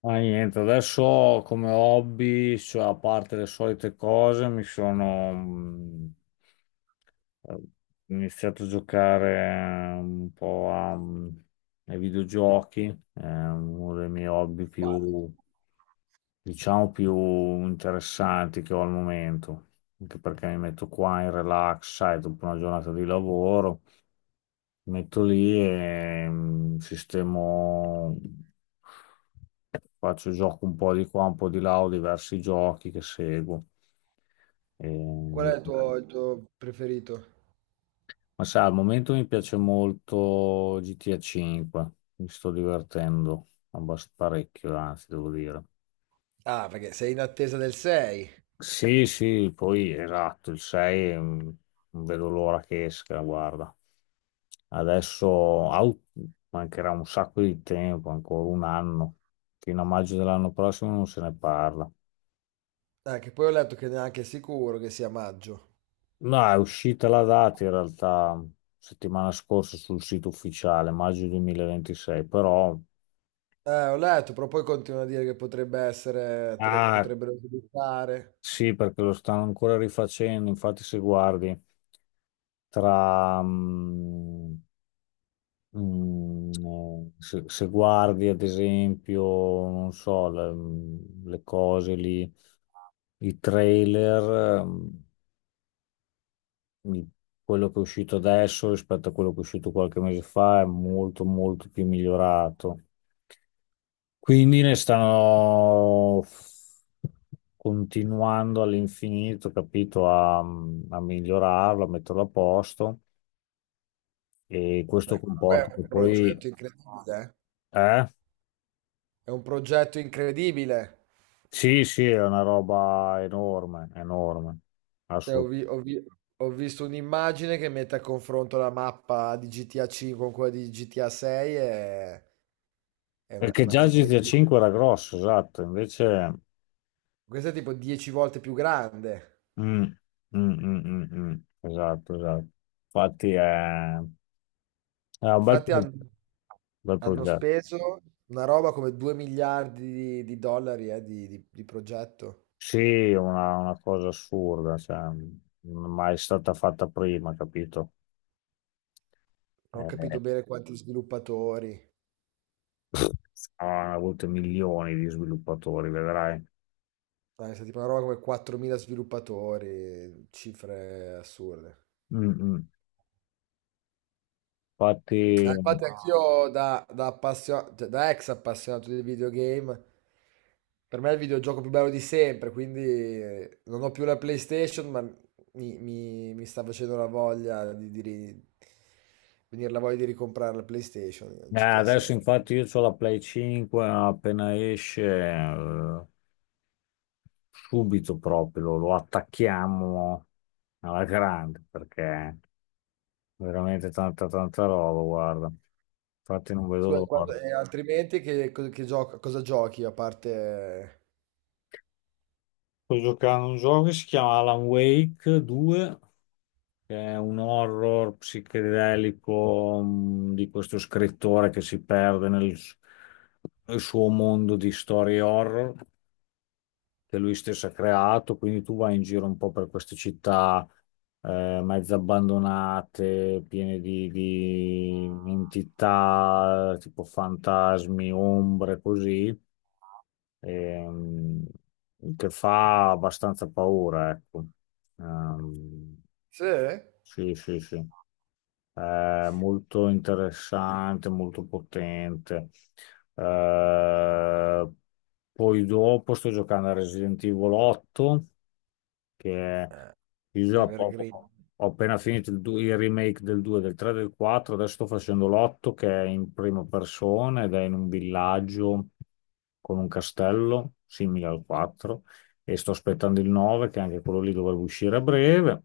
Ma niente, adesso come hobby, cioè, a parte le solite cose, mi sono eh, iniziato a giocare un po' a, ai videogiochi, è uno dei miei hobby più, diciamo, più interessanti che ho al momento, anche perché mi metto qua in relax, sai, dopo una giornata di lavoro, mi metto lì e sistemo faccio gioco un po' di qua, un po' di là, ho diversi giochi che seguo. E Qual è mi- il tuo preferito? Ma sai, al momento mi piace molto GTA 5, mi sto divertendo parecchio, anzi, devo dire. Ah, perché sei in attesa del 6. Sì, sì, poi esatto, il 6 non vedo l'ora che esca, guarda. Adesso mancherà un sacco di tempo, ancora un anno. Fino a maggio dell'anno prossimo non se ne parla. Ah, che poi ho letto che neanche è sicuro che sia maggio. No, è uscita la data in realtà settimana scorsa sul sito ufficiale, maggio 2026, però. Ho letto, però poi continua a dire che potrebbe essere, Ah, potrebbero sviluppare. sì, perché lo stanno ancora rifacendo, infatti se guardi tra... mm, se guardi ad esempio, non so, le, le cose lì, i trailer, i- quello che è uscito adesso rispetto a quello che è uscito qualche mese fa è molto molto più migliorato. Quindi ne stanno continuando all'infinito, capito, a migliorarlo, a metterlo a posto e questo Beh, comunque comporta è un che poi. progetto incredibile, eh. Eh? È un progetto incredibile. Sì, sì, è una roba enorme, enorme, Cioè, ho, assolutamente. vi- ho vi- ho visto un'immagine che mette a confronto la mappa di GTA 5 con quella di GTA 6, e è una, è Perché una già cosa come... GTA 5 era grosso, esatto, invece. Questa è tipo 10 volte più grande. Mm, mm, mm, mm, mm, esatto, esatto. Infatti è un Infatti han bel hanno progetto. speso una roba come 2 miliardi di dollari di progetto. Sì, una cosa assurda, cioè, non è mai stata fatta prima, capito? Non ho Eh, capito bene quanti sviluppatori. hanno avuto milioni di sviluppatori, vedrai. Dai, è stata tipo una roba come 4.000 sviluppatori, cifre assurde. Mm, mm. Ah, Infatti, infatti anch'io cioè, da ex appassionato di videogame, per me è il videogioco più bello di sempre, quindi non ho più la PlayStation, ma mi sta facendo la voglia di venire la voglia di ricomprare la PlayStation, il GTA adesso 6. infatti io ho la Play 5, appena esce, eh, subito proprio lo attacchiamo alla grande, perché veramente tanta tanta roba, guarda. Infatti non vedo Scusa, l'ora. e altrimenti che, co- che gioco- cosa giochi a parte... Sto giocando a un gioco che si chiama Alan Wake 2. Che è un horror psichedelico di questo scrittore che si perde nel suo mondo di storie horror che lui stesso ha creato. Quindi tu vai in giro un po' per queste città mezze abbandonate, piene di entità tipo fantasmi, ombre, così, ehm, che fa abbastanza paura, ecco. Ehm, Sì? Sì, sì, sì. Molto interessante, molto potente. Eh, poi dopo sto giocando a Resident Evil 8, che è- io già ho, Evergreen. ho appena finito il remake del 2, del 3, del 4, adesso sto facendo l'8 che è in prima persona ed è in un villaggio con un castello simile al 4 e sto aspettando il 9 che anche quello lì dovrebbe uscire a breve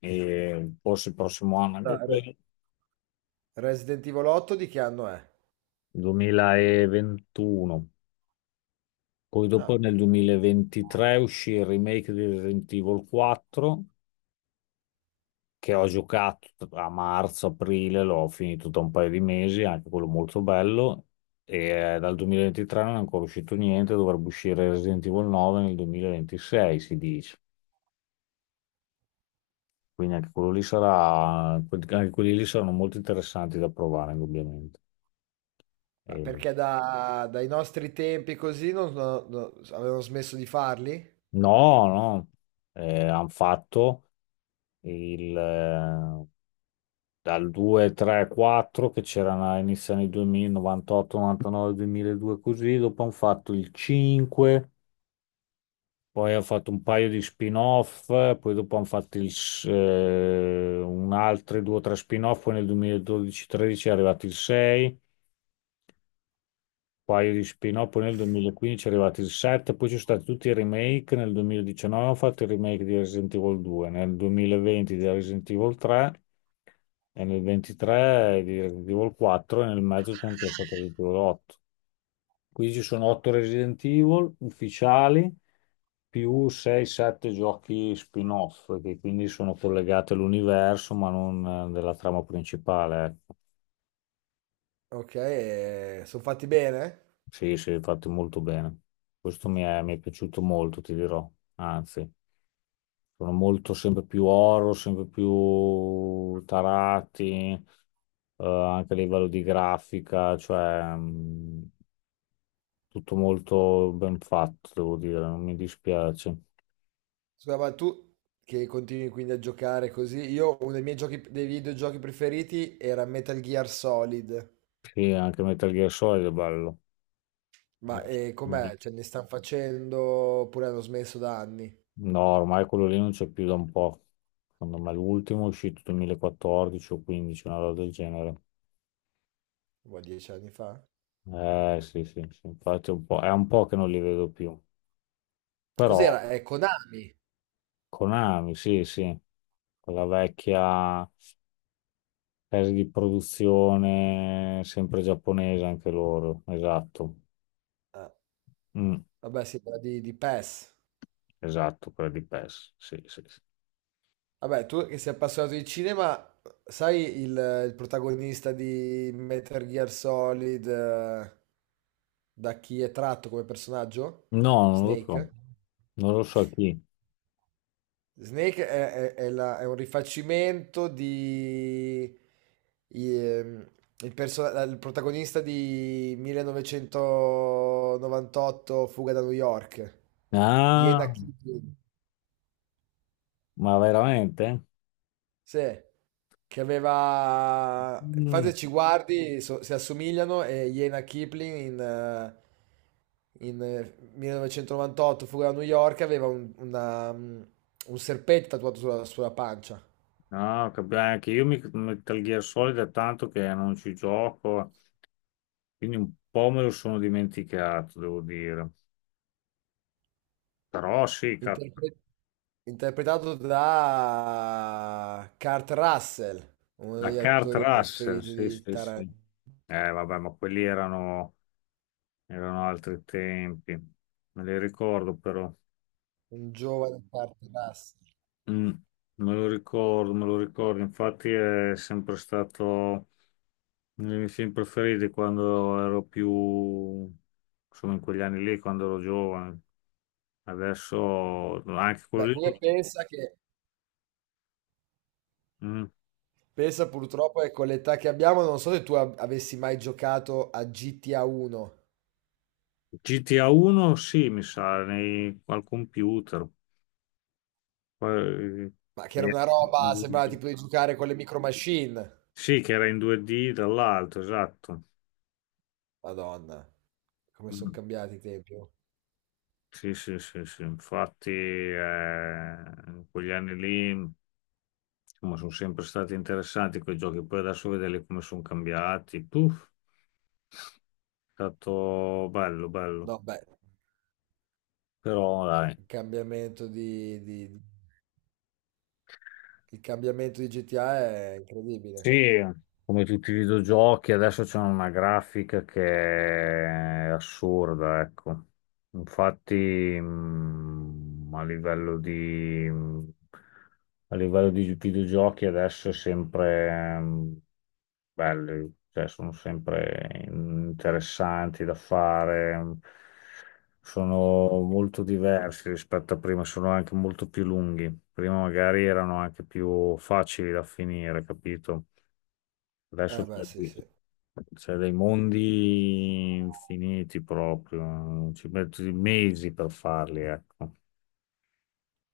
e forse il prossimo anno anche Re- quello. Resident Evil 8 di che anno è? 2021. Poi dopo Ah. nel 2023 uscì il remake di Resident Evil 4 che ho giocato a marzo, aprile, l'ho finito da un paio di mesi, anche quello molto bello. E dal 2023 non è ancora uscito niente, dovrebbe uscire Resident Evil 9 nel 2026, si dice. Quindi anche quello lì sarà, anche quelli lì saranno molto interessanti da provare, indubbiamente. Ma E- perché dai nostri tempi così non avevano smesso di farli? No, no, hanno fatto il, eh, dal 2, 3, 4 che c'erano all'inizio anni 2000, 98, 99, 2002 così, dopo hanno fatto il 5, poi hanno fatto un paio di spin-off, poi dopo hanno fatto un altro 2 o 3 spin-off, poi nel 2012-13 è arrivato il 6, un paio di spin-off, poi nel 2015 è arrivato il 7, poi ci sono stati tutti i remake, nel 2019 hanno fatto il remake di Resident Evil 2, nel 2020 di Resident Evil 3, e nel 23 di Resident Evil 4 e nel mezzo c'è anche stato Resident Evil 8. Quindi ci sono 8 Resident Evil ufficiali più 6-7 giochi spin-off che quindi sono collegati all'universo ma non della trama principale. Ecco. Ok, e sono fatti bene? Sì, sì, fatti molto bene. Questo mi è piaciuto molto, ti dirò. Anzi, sono molto sempre più oro, sempre più tarati, anche a livello di grafica, cioè, tutto molto ben fatto, devo dire, non mi dispiace. Scusa, ma tu che continui quindi a giocare così, io uno dei miei giochi, dei videogiochi preferiti era Metal Gear Solid. Sì, anche Metal Gear Solid è bello. Ma com'è? Cioè, ne stanno facendo oppure hanno smesso da anni? No, ormai quello lì non c'è più da un po'. Secondo me l'ultimo è uscito 2014 o 2015, una roba del genere. Boh, 10 anni fa? Eh sì, sì, sì, infatti è un po' che non li vedo più. Però. Cos'era? È Konami. Konami, sì, sì, quella vecchia casa di produzione sempre giapponese anche loro, esatto. Ah, Mm, vabbè, sì, era di PES. esatto, quella di PES, sì, sì, sì. Vabbè, tu che sei appassionato di cinema, sai il protagonista di Metal Gear Solid, da chi è tratto come personaggio? No, Snake? non lo so chi. Snake è un rifacimento di... ehm, il protagonista di 1998 Fuga da New York, Ah, Iena Kid. ma veramente? Sì, che aveva... Infatti Mm. se ci guardi, si assomigliano, e Jena Kipling in 1998, Fuga da New York, aveva un serpente tatuato sulla pancia. No, anche io mi Metal Gear Solid è tanto che non ci gioco, quindi un po' me lo sono dimenticato, devo dire. Però sì, Interpre- Interpretato da Kurt Russell, uno da degli Kurt attori Russell, preferiti sì, di sì, sì. Tarantino, Vabbè, ma quelli erano altri tempi, me li ricordo però. un giovane Kurt Russell. Mm, me lo ricordo, infatti è sempre stato. I miei film preferiti quando ero più, insomma, in quegli anni lì, quando ero giovane. Adesso anche quello Beh, come lì. pensa che... Mm. Pensa purtroppo che con l'età che abbiamo, non so se tu avessi mai giocato a GTA 1, GTA 1, sì, mi sa, al computer. Poi- ma che che era era una in roba, sembrava 2D. tipo di giocare con le micro machine. Sì, che era in 2D dall'alto, esatto. Madonna, come sono Mm. cambiati i tempi. Oh. Sì, sì, sì, sì. Infatti, in quegli anni lì, insomma, sono sempre stati interessanti quei giochi. Poi adesso vederli come sono cambiati. Puff. È stato bello, bello. No, beh, Però, dai. il cambiamento di, di- di- il cambiamento di GTA è incredibile. Sì, come tutti i videogiochi, adesso c'è una grafica che è assurda, ecco. Infatti, mh, a livello di, a livello di videogiochi adesso è sempre belli, cioè sono sempre interessanti da fare, sono molto diversi rispetto a prima, sono anche molto più lunghi. Prima magari erano anche più facili da finire, capito? Adesso Eh beh, sì, sì. c'è dei mondi infiniti proprio, ci metti mesi per farli, ecco.